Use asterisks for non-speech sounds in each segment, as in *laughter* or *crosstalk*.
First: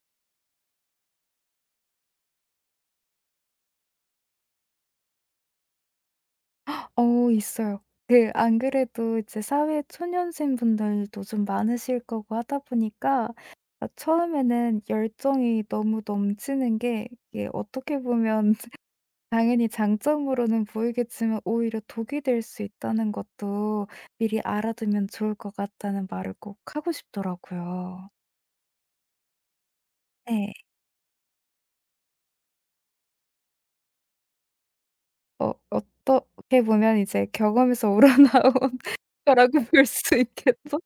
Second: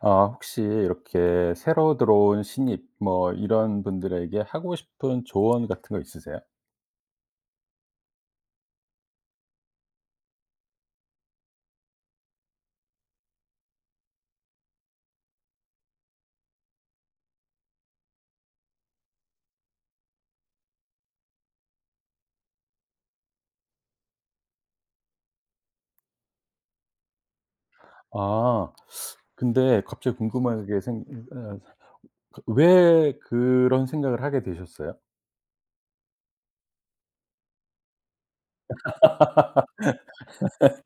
아 혹시 이렇게 새로 들어온 신입 뭐 이런 분들에게 하고 싶은 조언 같은 거 있으세요? 어 있어요. 그 안 그래도 이제 사회 초년생분들도 좀 많으실 거고 하다 보니까 아 처음에는 열정이 너무 넘치는 게 이게 어떻게 보면 *laughs* 당연히 장점으로는 보이겠지만 오히려 독이 될 수 있다는 것도 미리 알아두면 좋을 것 같다는 말을 꼭 하고 싶더라고요. 아 근데 갑자기 네. 궁금한 게 생 어 왜 그런 생각을 하게 되셨어요? 어 어떻게 보면 이제 경험에서 우러나온 *laughs* 거라고 볼 수 있겠죠?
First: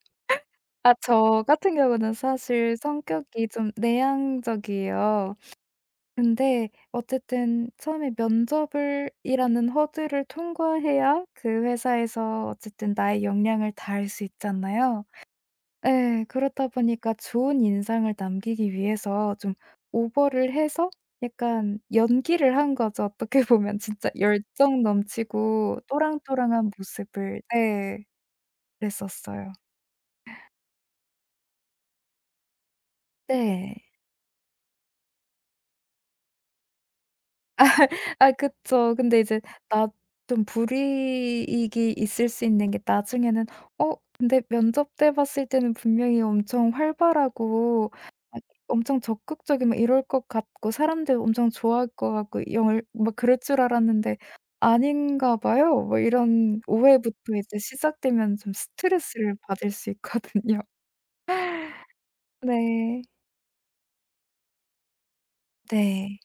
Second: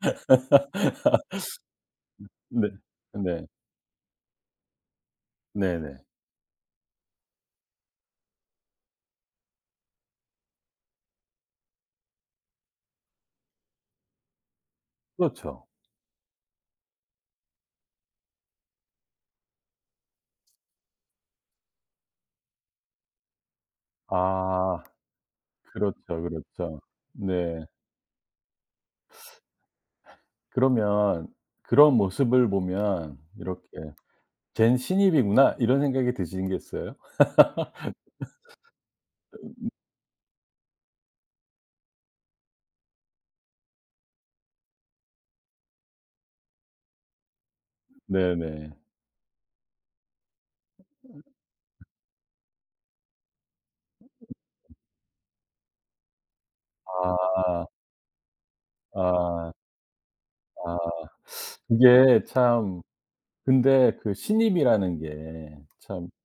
아 저 *laughs* 같은 경우는 네. 사실 네. 성격이 좀 내향적이에요. 네네. 근데 어쨌든 처음에 면접을 이라는 허들을 통과해야 그 회사에서 어쨌든 나의 역량을 다할 수 있잖아요. 그렇죠. 예. 그렇다 보니까 좋은 인상을 남기기 위해서 좀 오버를 해서 약간 연기를 한 거죠. 어떻게 *laughs* 보면 진짜 열정 아 넘치고 그렇죠, 또랑또랑한 그렇죠. 모습을 네. 네. 그랬었어요. 그러면 그런 모습을 보면 이렇게 네. '쟨 신입이구나.' 이런 생각이 드시겠어요? 아 그쵸. 근데 이제 나 좀 불이익이 있을 수 있는 게 나중에는 어 근데 면접 때 봤을 때는 분명히 엄청 활발하고 네네. 엄청 적극적이고 막 이럴 것 같고 사람들 엄청 좋아할 것 같고 영 막 그럴 줄 알았는데 "아닌가 봐요." 뭐 이런 오해부터 이제 아. 시작되면 좀 스트레스를 아. 받을 수 있거든요. 아 *laughs* 이게 참 네. 근데 그 신입이라는 게 참 네.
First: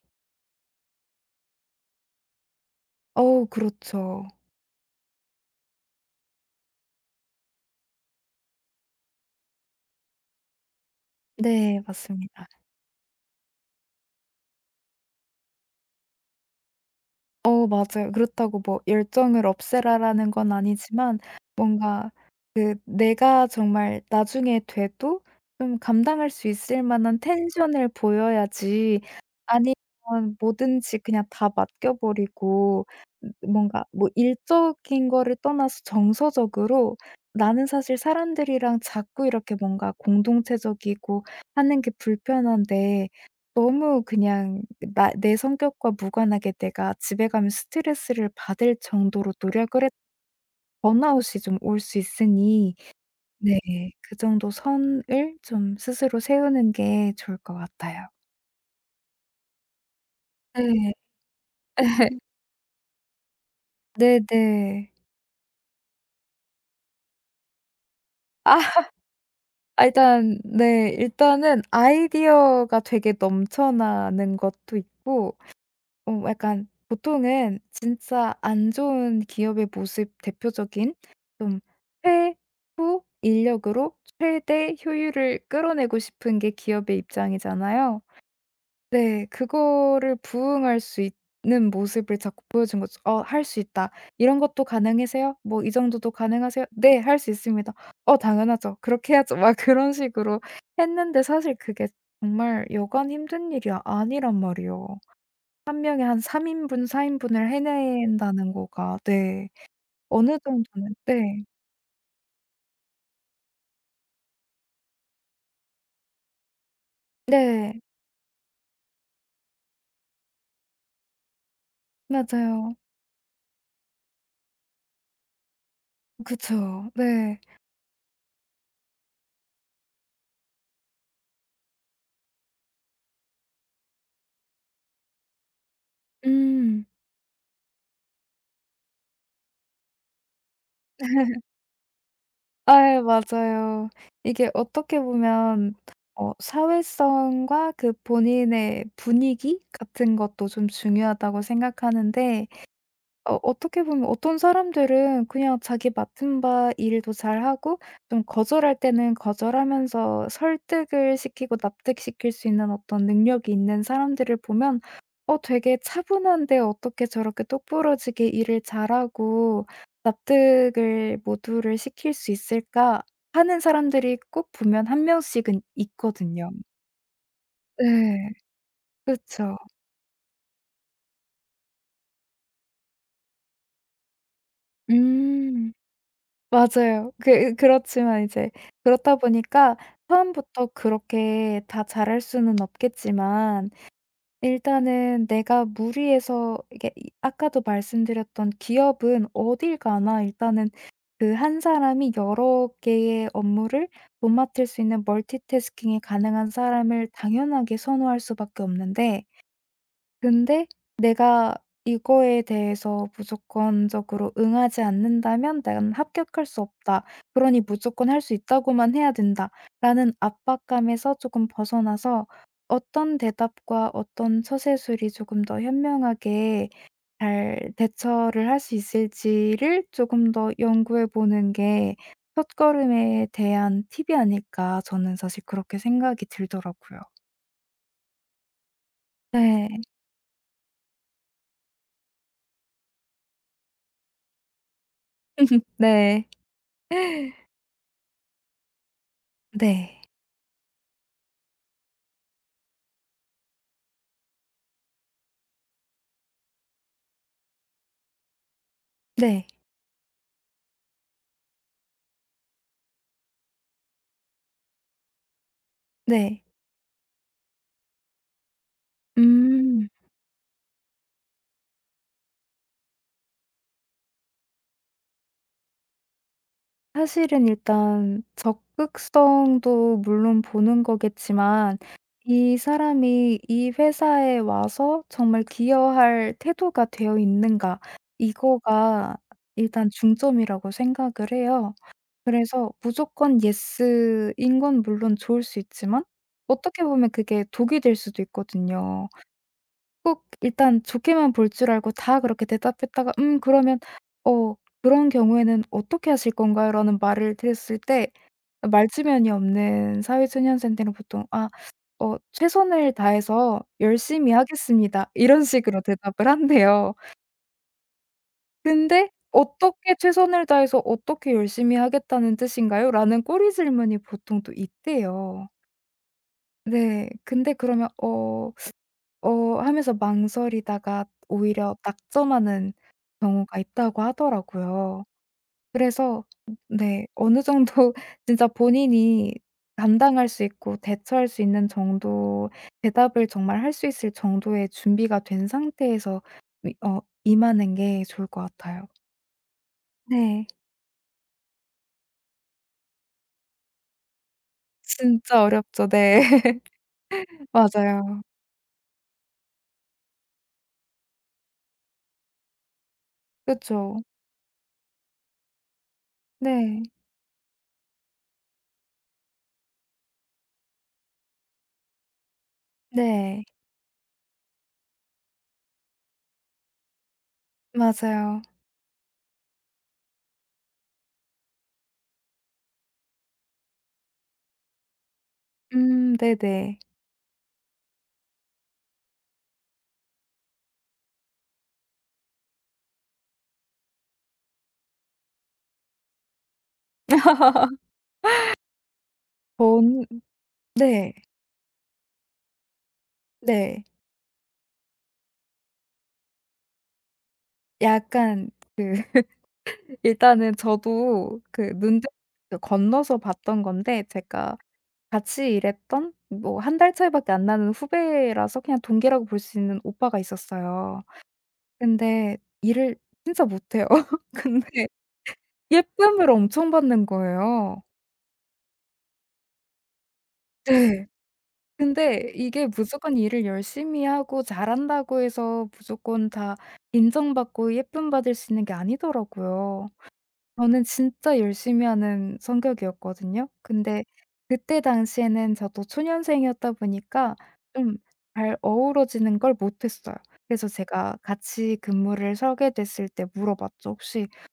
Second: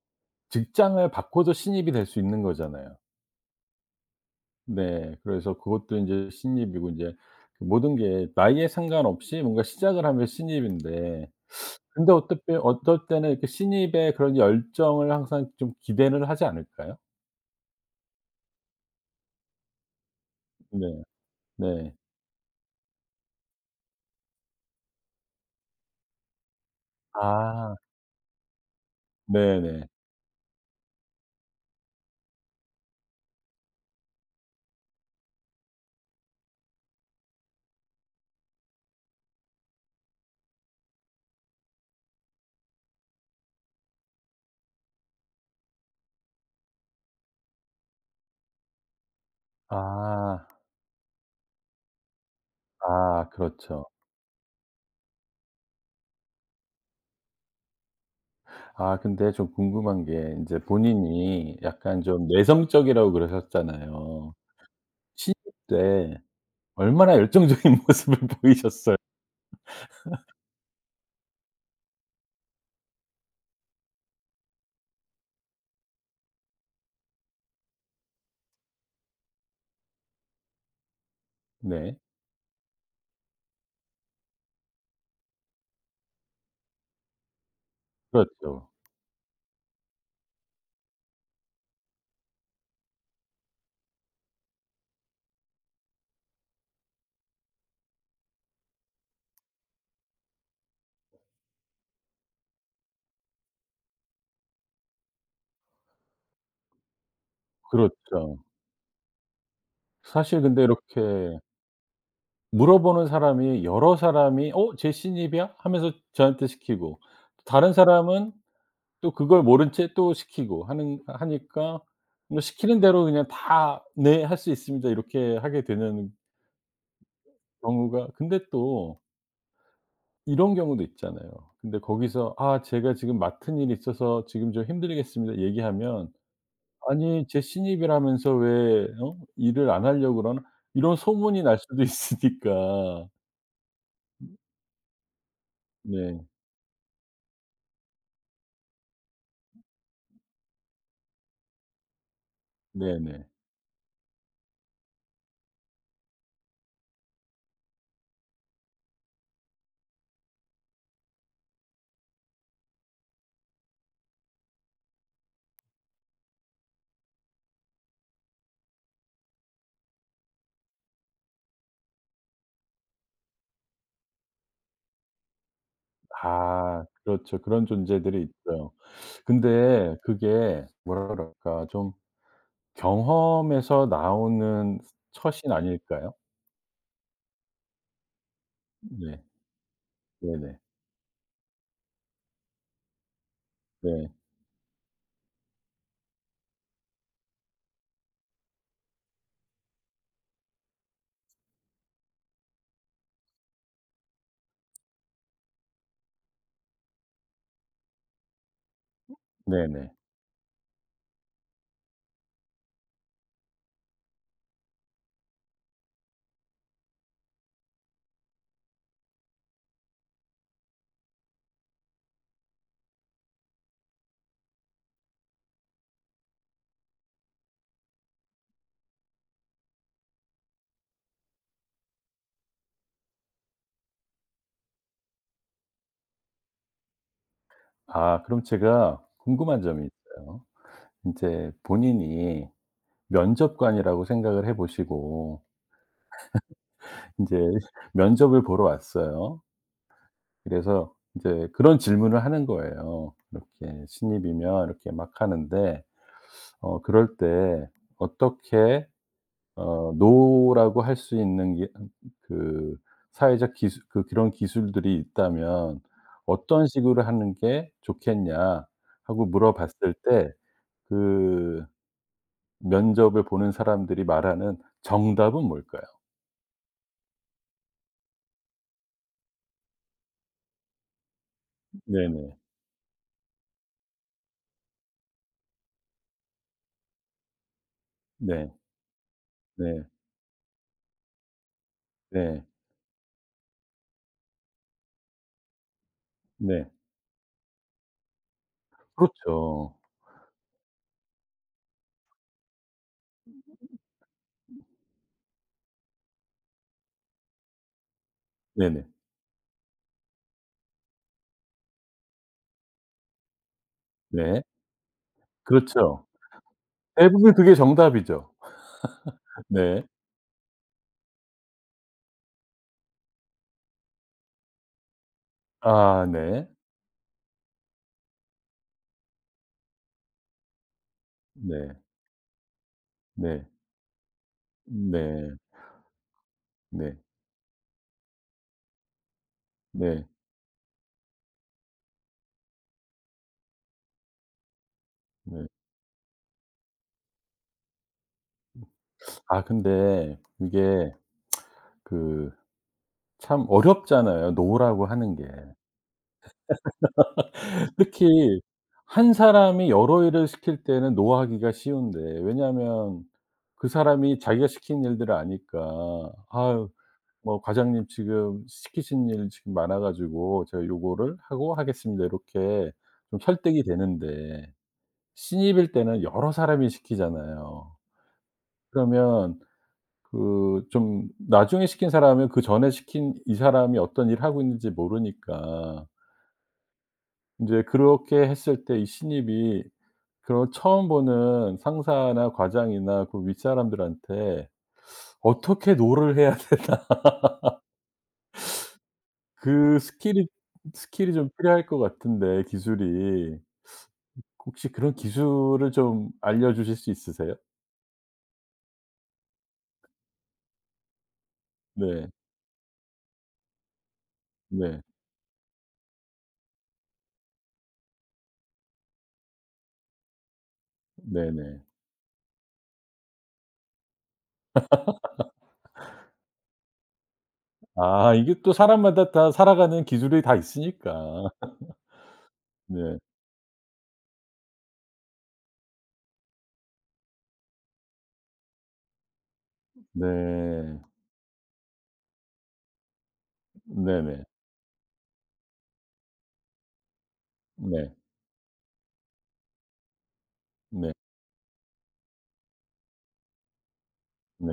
직장을 바꿔도 신입이 될 수 있는 거잖아요. 어우 그렇죠. 네. 그래서 그것도 인제 신입이고 인제 그 모든 게 나이에 상관없이 뭔가 시작을 하면 신입인데 네 근데 어떨 맞습니다. 때 어떨 때는 이렇게 신입의 그런 열정을 항상 좀 기대를 하지 않을까요? 어 맞아요. 그렇다고 뭐 '열정을 없애라.'라는 건 네. 아니지만 네. 뭔가 그 내가 정말 나중에 돼도 좀 감당할 수 있을 만한 아. 텐션을 보여야지 아니면 네네. 뭐든지 그냥 다 맡겨 버리고 뭔가 뭐 일적인 거를 떠나서 정서적으로 나는 사실 사람들이랑 자꾸 이렇게 뭔가 공동체적이고 하는 게 불편한데 너무 그냥 나 내 성격과 무관하게 내가 집에 가면 스트레스를 받을 정도로 노력을 해도 아. 번아웃이 좀 올 수 있으니 아 네 그렇죠. 그 정도 선을 좀 스스로 세우는 게 좋을 것 같아요. 아 근데 좀 궁금한 게 이제 네. 본인이 약간 *laughs* 좀 내성적이라고 그러셨잖아요. 네네. 신입 때 얼마나 열정적인 *laughs* 모습을 아 보이셨어요? 일단 네 일단은 아이디어가 되게 넘쳐나는 것도 있고 어 약간 보통은 진짜 안 좋은 기업의 모습 대표적인 좀 네. 최후 인력으로 최대 효율을 끌어내고 싶은 게 기업의 입장이잖아요. 그렇죠. 네. 그거를 부응할 수 있는 모습을 자꾸 보여준 거죠. "어 할 수 있다. 이런 것도 가능하세요? 뭐 이 정도도 가능하세요?" "네. 할 수 있습니다." "어 당연하죠. 그렇게 해야죠." 막 *laughs* 그런 식으로 했는데 사실 그게 정말 여간 힘든 일이 아니란 말이에요. 한 명이 한 3인분 인분, 4인분 인분을 그렇죠. 해낸다는 거가 네. 어느 사실 근데 정도는 이렇게 네. 물어보는 사람이 여러 사람이 "어 쟤 신입이야?" 하면서 저한테 시키고 다른 네. 사람은 또 그걸 모른 채 또 시키고 하는 하니까 뭐 맞아요. 시키는 대로 그냥 다 "네. 할 수 있습니다." 이렇게 하게 되는 그쵸. 네. 경우가 근데 또 이런 경우도 있잖아요. 근데 거기서 "아 제가 지금 맡은 일이 있어서 지금 좀 힘들겠습니다." 얘기하면 음. "아니 제 신입이라면서 왜 일을 안 하려고 그러나?" 이런 소문이 *laughs* 날 수도 *laughs* 아예 있으니까. 맞아요. 이게 어떻게 보면 네. 어 사회성과 그 본인의 분위기 같은 것도 좀 중요하다고 생각하는데 네네. 어 어떻게 보면 어떤 사람들은 그냥 자기 맡은 바 일도 잘하고 좀 거절할 때는 거절하면서 설득을 시키고 납득시킬 수 있는 어떤 능력이 있는 사람들을 보면 어 되게 차분한데 어떻게 저렇게 똑부러지게 일을 잘하고 납득을 모두를 시킬 수 있을까 하는 사람들이 꼭 보면 한 명씩은 있거든요. 아 그렇죠. 그런 존재들이 네. 있어요. 그쵸. 근데 그게 뭐라 그럴까 좀 경험에서 나오는 처신 음. 아닐까요? 맞아요. 그 그렇지만 이제 그렇다 네. 보니까 네네. 처음부터 그렇게 다 잘할 수는 없겠지만 네. 일단은 내가 무리해서 이게 이 아까도 말씀드렸던 기업은 어딜 가나 일단은 그 한 사람이 여러 개의 업무를 못 맡을 수 있는 멀티태스킹이 가능한 사람을 당연하게 선호할 수밖에 없는데 네네. 근데 내가 이거에 대해서 무조건적으로 응하지 않는다면 '난 합격할 수 없다. 그러니 무조건 할 수 있다고만 해야 된다.'라는 압박감에서 조금 벗어나서 어떤 대답과 어떤 처세술이 조금 더 현명하게 잘 대처를 할 수 있을지를 조금 더 연구해 보는 게 첫걸음에 대한 팁이 아닐까 저는 사실 그렇게 생각이 들더라고요. 아 그럼 제가 궁금한 네. 점이 있어요. 이제 본인이 면접관이라고 생각을 해 보시고 네. *laughs* 인제 *laughs* 면접을 보러 왔어요. 네. 그래서 인제 그런 질문을 하는 거예요. 이렇게 신입이면 이렇게 막 하는데 어 그럴 때 어떻게 네. 어 노라고 할 수 있는 게 그 사회적 기술 그 그런 기술들이 있다면 네. "어떤 식으로 하는 게 좋겠냐?" 하고 음. 물어봤을 때그 면접을 보는 사람들이 말하는 정답은 뭘까요? 사실은 일단 적극성도 물론 보는 거겠지만 네네. 이 사람이 이 회사에 와서 정말 기여할 태도가 되어 있는가 네. 이거가 네. 일단 중점이라고 생각을 해요. 네. 그래서 무조건 예스인 건 물론 좋을 수 있지만 네. 어떻게 보면 그게 독이 될 수도 있거든요. 그렇죠. 꼭 일단 좋게만 볼 줄 알고 다 그렇게 대답했다가 그러면 어 그런 경우에는 어떻게 하실 건가요?" 라는 말을 드렸을 때 네네. 말주변이 없는 사회초년생들은 보통 "아 어 최선을 다해서 열심히 네. 하겠습니다." 이런 식으로 그렇죠. 대답을 한대요. 대부분 그게 정답이죠. 근데 네. "어떻게 최선을 다해서 어떻게 열심히 하겠다는 뜻인가요?" 라는 꼬리 질문이 보통 또 있대요. 아 네. 네. 근데 그러면 어 하면서 망설이다가 네. 오히려 낙점하는 네. 경우가 있다고 하더라고요. 네. 그래서 네. 네 어느 정도 *laughs* 진짜 본인이 네. 감당할 수 있고 대처할 수 있는 정도 대답을 정말 할 수 있을 정도의 준비가 네. 된 상태에서 이 어 임하는 게 좋을 것 같아요. 아 근데 네. 이게 그 참 어렵잖아요, 노라고 하는 게. 진짜 어렵죠. 네. *laughs* 특히 맞아요. 한 사람이 여러 일을 시킬 때는 노하기가 쉬운데 왜냐하면 그 그쵸. 사람이 자기가 시킨 일들을 아니까 "아유 네. 뭐 과장님 지금 시키신 일 지금 많아 가지고 제가 요거를 하고 하겠습니다." 이렇게 좀 네. 설득이 되는데 신입일 때는 여러 사람이 시키잖아요. 맞아요. 그러면 그 좀 나중에 시킨 사람은 그전에 시킨 이 사람이 어떤 일을 하고 있는지 모르니까 네네. 인제 그렇게 했을 때 이 신입이 그런 처음 보는 상사나 과장이나 그 윗사람들한테 어떻게 노를 해야 되나 *laughs* *laughs* 그 본 스킬이 네. 스킬이 좀 필요할 것 같은데 기술이. 네. 혹시 그런 기술을 좀 알려주실 수 있으세요? 약간 그 *laughs* 일단은 저도 그 눈대 네. 그 건너서 봤던 건데 제가 네. 같이 일했던 뭐 한 달 차이밖에 안 나는 후배라서 그냥 동기라고 볼 수 있는 오빠가 있었어요. 네네. 근데 일을 진짜 못해요. *laughs* 근데 예쁨을 엄청 받는 거예요. 아 이게 또 사람마다 다 살아가는 기술이 다 있으니까. 네. 근데 이게 네. 무조건 일을 열심히 하고 잘한다고 해서 무조건 다 인정받고 예쁨 받을 수 있는 게 아니더라고요. 네. 저는 진짜 열심히 하는 성격이었거든요. 근데 네네. 그때 당시에는 저도 초년생이었다 보니까 네. 좀 잘 어우러지는 걸 못했어요. 그래서 네. 제가 같이 근무를 서게 됐을 때 물어봤죠. "혹시 네.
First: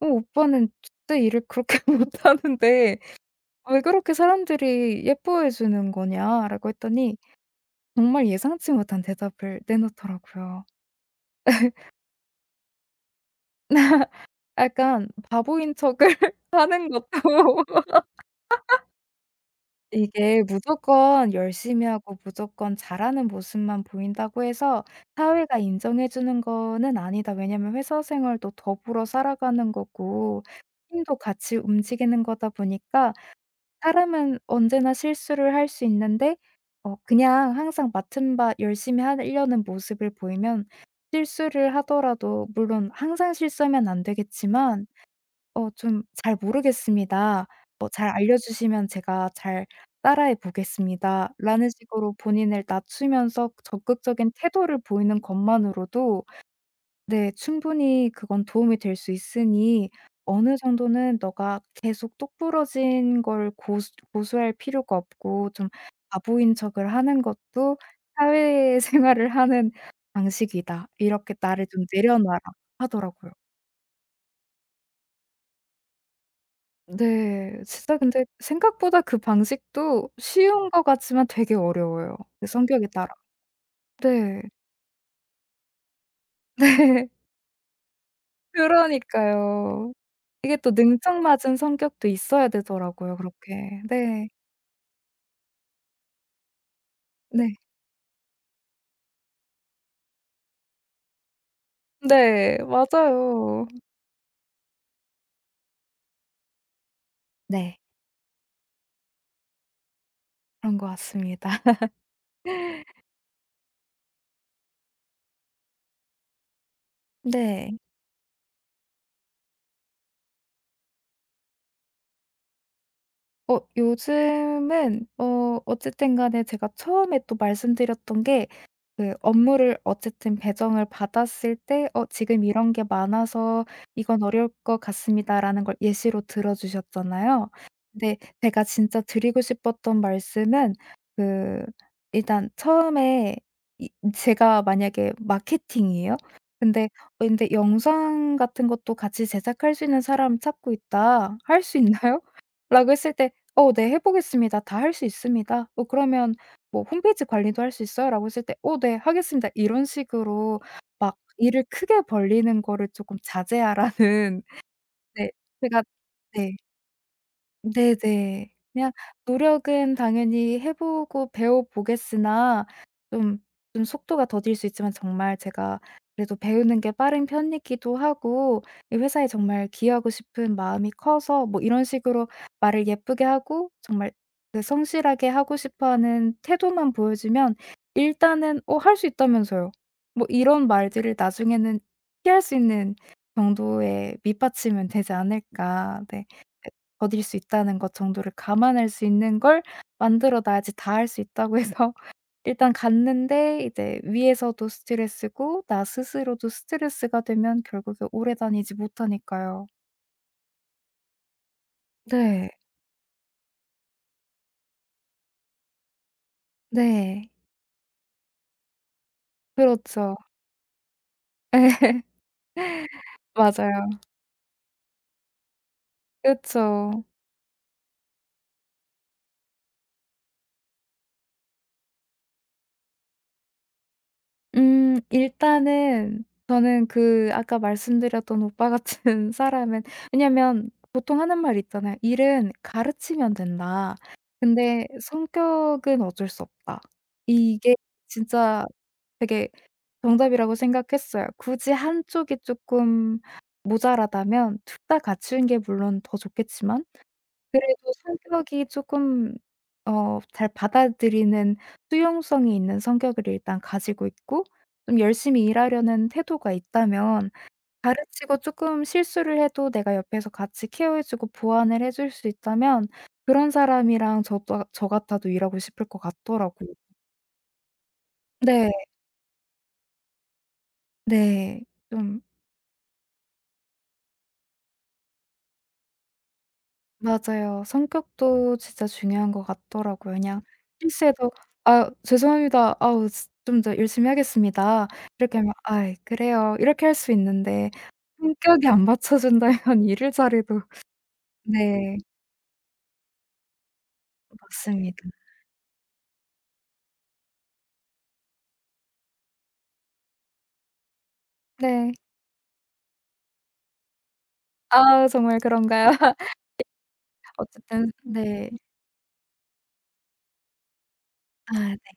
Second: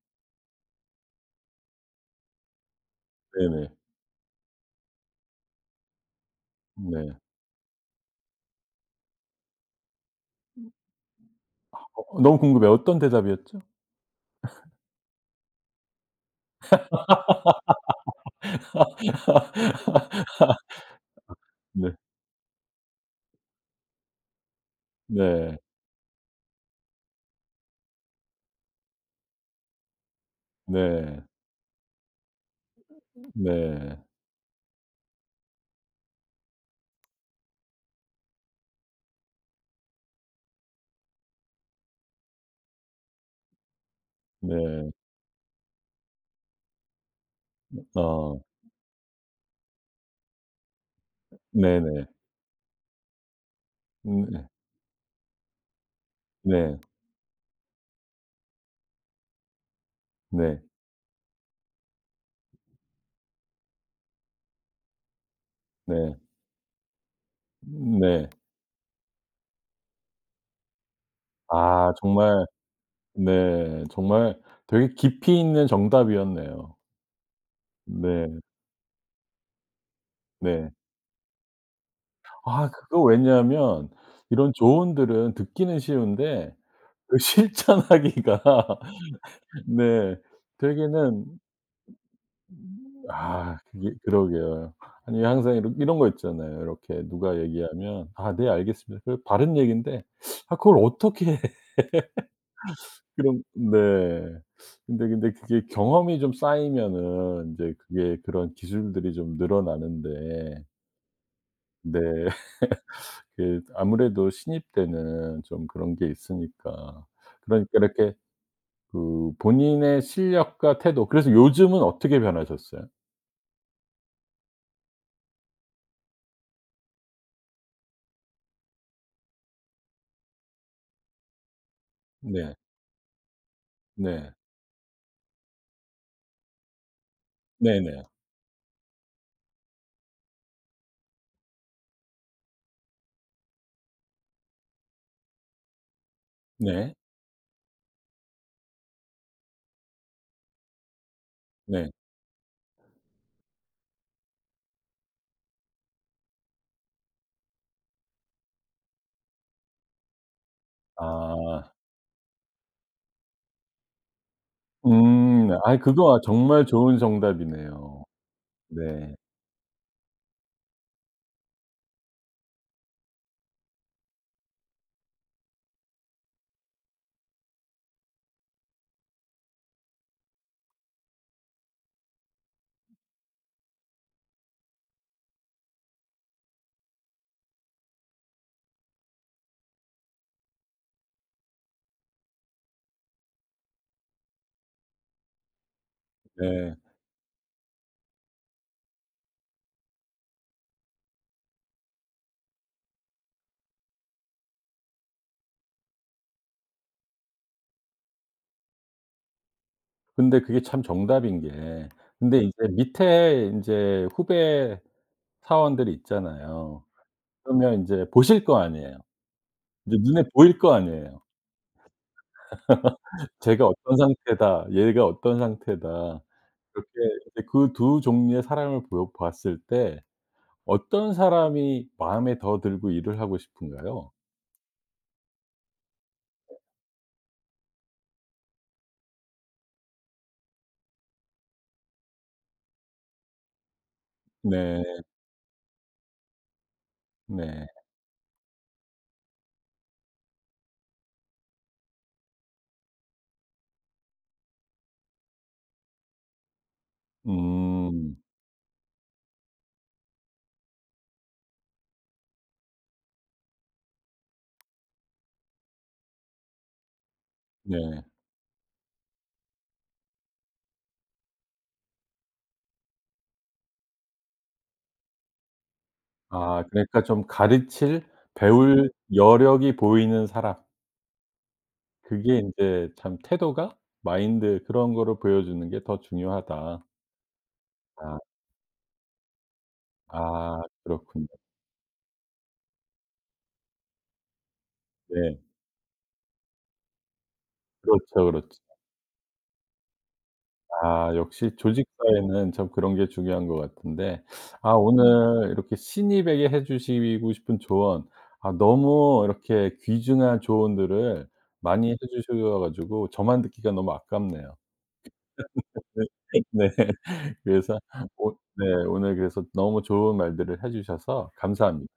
어 오빠는 진짜 일을 그렇게 *laughs* 못하는데 네네. 왜 그렇게 사람들이 예뻐해 주는 거냐?"라고 네. 했더니 정말 예상치 못한 대답을 내놓더라고요. 어 너무 궁금해요. 어떤 대답이었죠? *laughs* 약간 바보인 척을 *laughs* 하는 것도 *laughs* 이게 무조건 열심히 네. 하고 무조건 잘하는 모습만 보인다고 해서 사회가 네. 인정해 주는 거는 아니다. 왜냐면 회사 생활도 더불어 살아가는 거고 팀도 네. 같이 움직이는 거다 보니까 네. 사람은 언제나 실수를 할 수 있는데 어 그냥 항상 맡은 바 열심히 하려는 모습을 보이면 실수를 하더라도 물론 항상 실수하면 안 되겠지만 네. 어 좀 "잘 모르겠습니다. 뭐 잘 어. 알려주시면 제가 잘 따라해 보겠습니다." 라는 네네. 식으로 본인을 낮추면서 적극적인 네 태도를 보이는 것만으로도 네. 네 충분히 그건 도움이 될 수 있으니 네. 어느 네. 정도는 "너가 계속 똑부러진 걸 고수할 필요가 없고 좀 네. 바보인 척을 하는 것도 네. 사회생활을 하는 방식이다. 이렇게 나를 좀 아 내려놔라." 정말 하더라고요. 네. 정말 되게 깊이 있는 정답이었네요. 네. 진짜 근데 네. 생각보다 그 방식도 쉬운 네. 것 같지만 되게 어려워요, 그 아 성격에 그거 따라. 왜냐하면 네. 이런 조언들은 듣기는 쉬운데 네. *laughs* 그 실천하기가 *laughs* 그러니까요. 네 이게 또 되게는 능청맞은 성격도 있어야 되더라고요, 아 그렇게. 그게 네. 그러게요. 아니 항상 이런 거 있잖아요. 이렇게 누가 네. 얘기하면 "아 네 알겠습니다." 그 바른 얘기인데 아 그걸 어떻게 *laughs* 네. 그런 맞아요. 네. 근데 그게 경험이 좀 쌓이면은 인제 네. 그게 그런 기술들이 좀 늘어나는데 그런 것 같습니다. *laughs* 네 *laughs* 그 아무래도 신입 때는 좀 그런 게 있으니까. 그러니까 네. 이렇게 그 본인의 실력과 태도 그래서 요즘은 어떻게 변하셨어요? 어 요즘은 어 어쨌든 간에 제가 처음에 또 말씀드렸던 게 그 업무를 어쨌든 배정을 받았을 때 "어 지금 네. 이런 게 많아서 이건 네. 어려울 것 같습니다."라는 걸 예시로 들어 주셨잖아요. 네네. 근데 제가 진짜 드리고 싶었던 말씀은 그 일단 처음에 이 제가 만약에 마케팅이에요. 근데 네. 어 "근데 영상 같은 것도 같이 제작할 수 있는 사람 찾고 있다. 할 수 네. 있나요?"라고 *laughs* 했을 때 "어 네. 해 보겠습니다. 다 할 수 있습니다." 어 그러면 뭐 "홈페이지 관리도 할 수 있어요?" 라고 했을 때 "어 네. 하겠습니다." 이런 식으로 막 일을 아. 크게 벌리는 거를 조금 자제하라는 *laughs* 네 음. 아이 제가 그거 네. 정말 좋은 정답이네요. 네네. 그냥 네. 노력은 당연히 해 보고 배워 보겠으나 좀 좀 속도가 더딜 수 있지만 정말 제가 그래도 배우는 게 빠른 편이기도 하고 이 회사에 정말 기여하고 싶은 마음이 커서 뭐 이런 식으로 말을 예쁘게 하고 정말 그 성실하게 하고 싶어 하는 태도만 보여주면 일단은 "어 할 수 있다면서요." 뭐 이런 말들을 나중에는 피할 수 있는 정도의 밑받침은 되지 않을까. 네. 네. 더딜 수 있다는 것 정도를 감안할 수 있는 걸 만들어 놔야지 다 할 수 있다고 해서 *laughs* 일단 갔는데 이제 위에서도 스트레스고 나 스스로도 스트레스가 되면 결국에 오래 다니지 못하니까요. 근데 그게 참 정답인 게 근데 네. 이제 밑에 인제 후배 사원들이 있잖아요. 네. 그러면 인제 보실 거 아니에요. 이제 그렇죠. 눈에 보일 거 아니에요. *laughs* '쟤가 맞아요. 어떤 상태다. 얘가 어떤 상태다.' 그렇죠 이렇게 이제 그 두 종류의 사람을 보 봤을 때 어떤 사람이 마음에 더 들고 일을 하고 싶은가요? 일단은 저는 그 아까 말씀드렸던 오빠 같은 *laughs* 사람은 왜냐면 보통 하는 말이 있잖아요. "일은 가르치면 된다. 근데 네. 성격은 어쩔 수 없다." 네. 이게 진짜 되게 정답이라고 생각했어요. 굳이 한쪽이 조금 모자라다면 둘 다 갖추는 게 물론 더 좋겠지만 그래도 음. 성격이 조금 어 잘 받아들이는 수용성이 있는 성격을 일단 가지고 있고 좀 열심히 일하려는 태도가 있다면 네. 가르치고 조금 실수를 해도 내가 옆에서 같이 케어해 주고 보완을 해줄 수 있다면 그런 사람이랑 저도 저 같아도 일하고 싶을 것 아 같더라고요. 그러니까 좀 가르칠 네. 배울 여력이 보이는 사람. 네. 좀 그게 인제 참 태도가 마인드 그런 거를 보여주는 게 더 중요하다. 맞아요. 아 성격도 진짜 중요한 것 같더라고요. 그냥 아 그렇군요. 실수해도 "아 죄송합니다. 아우 스 좀 더 열심히 하겠습니다." 이렇게 네. 하면 "아이 그래요." 이렇게 할 수 있는데 그렇죠, 그렇죠. 성격이 안 받쳐준다면 일일자리도 *laughs* 아 역시 조직 네. 사회는 참 그런 게 중요한 것 같은데 아 맞습니다. 오늘 이렇게 신입에게 해 주시고 싶은 조언 아 너무 이렇게 귀중한 조언들을 네. 많이 해 주셔 가지고 저만 듣기가 너무 아깝네요. 아 정말 네. 그런가요? *laughs* *laughs* 네. 그래서 어쨌든 오 네. 네 오늘 그래서 너무 좋은 말들을 해 주셔서 아 네. 감사합니다.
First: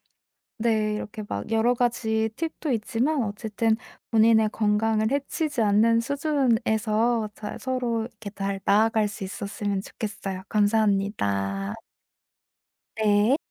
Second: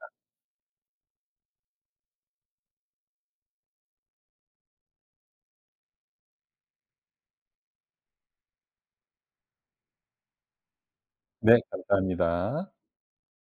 네. 이렇게 막 여러 가지 팁도 있지만 어쨌든 본인의 건강을 해치지 않는 수준에서 잘 서로 이렇게 잘 나아갈 수 있었으면 좋겠어요. 네 감사합니다. 감사합니다. 네.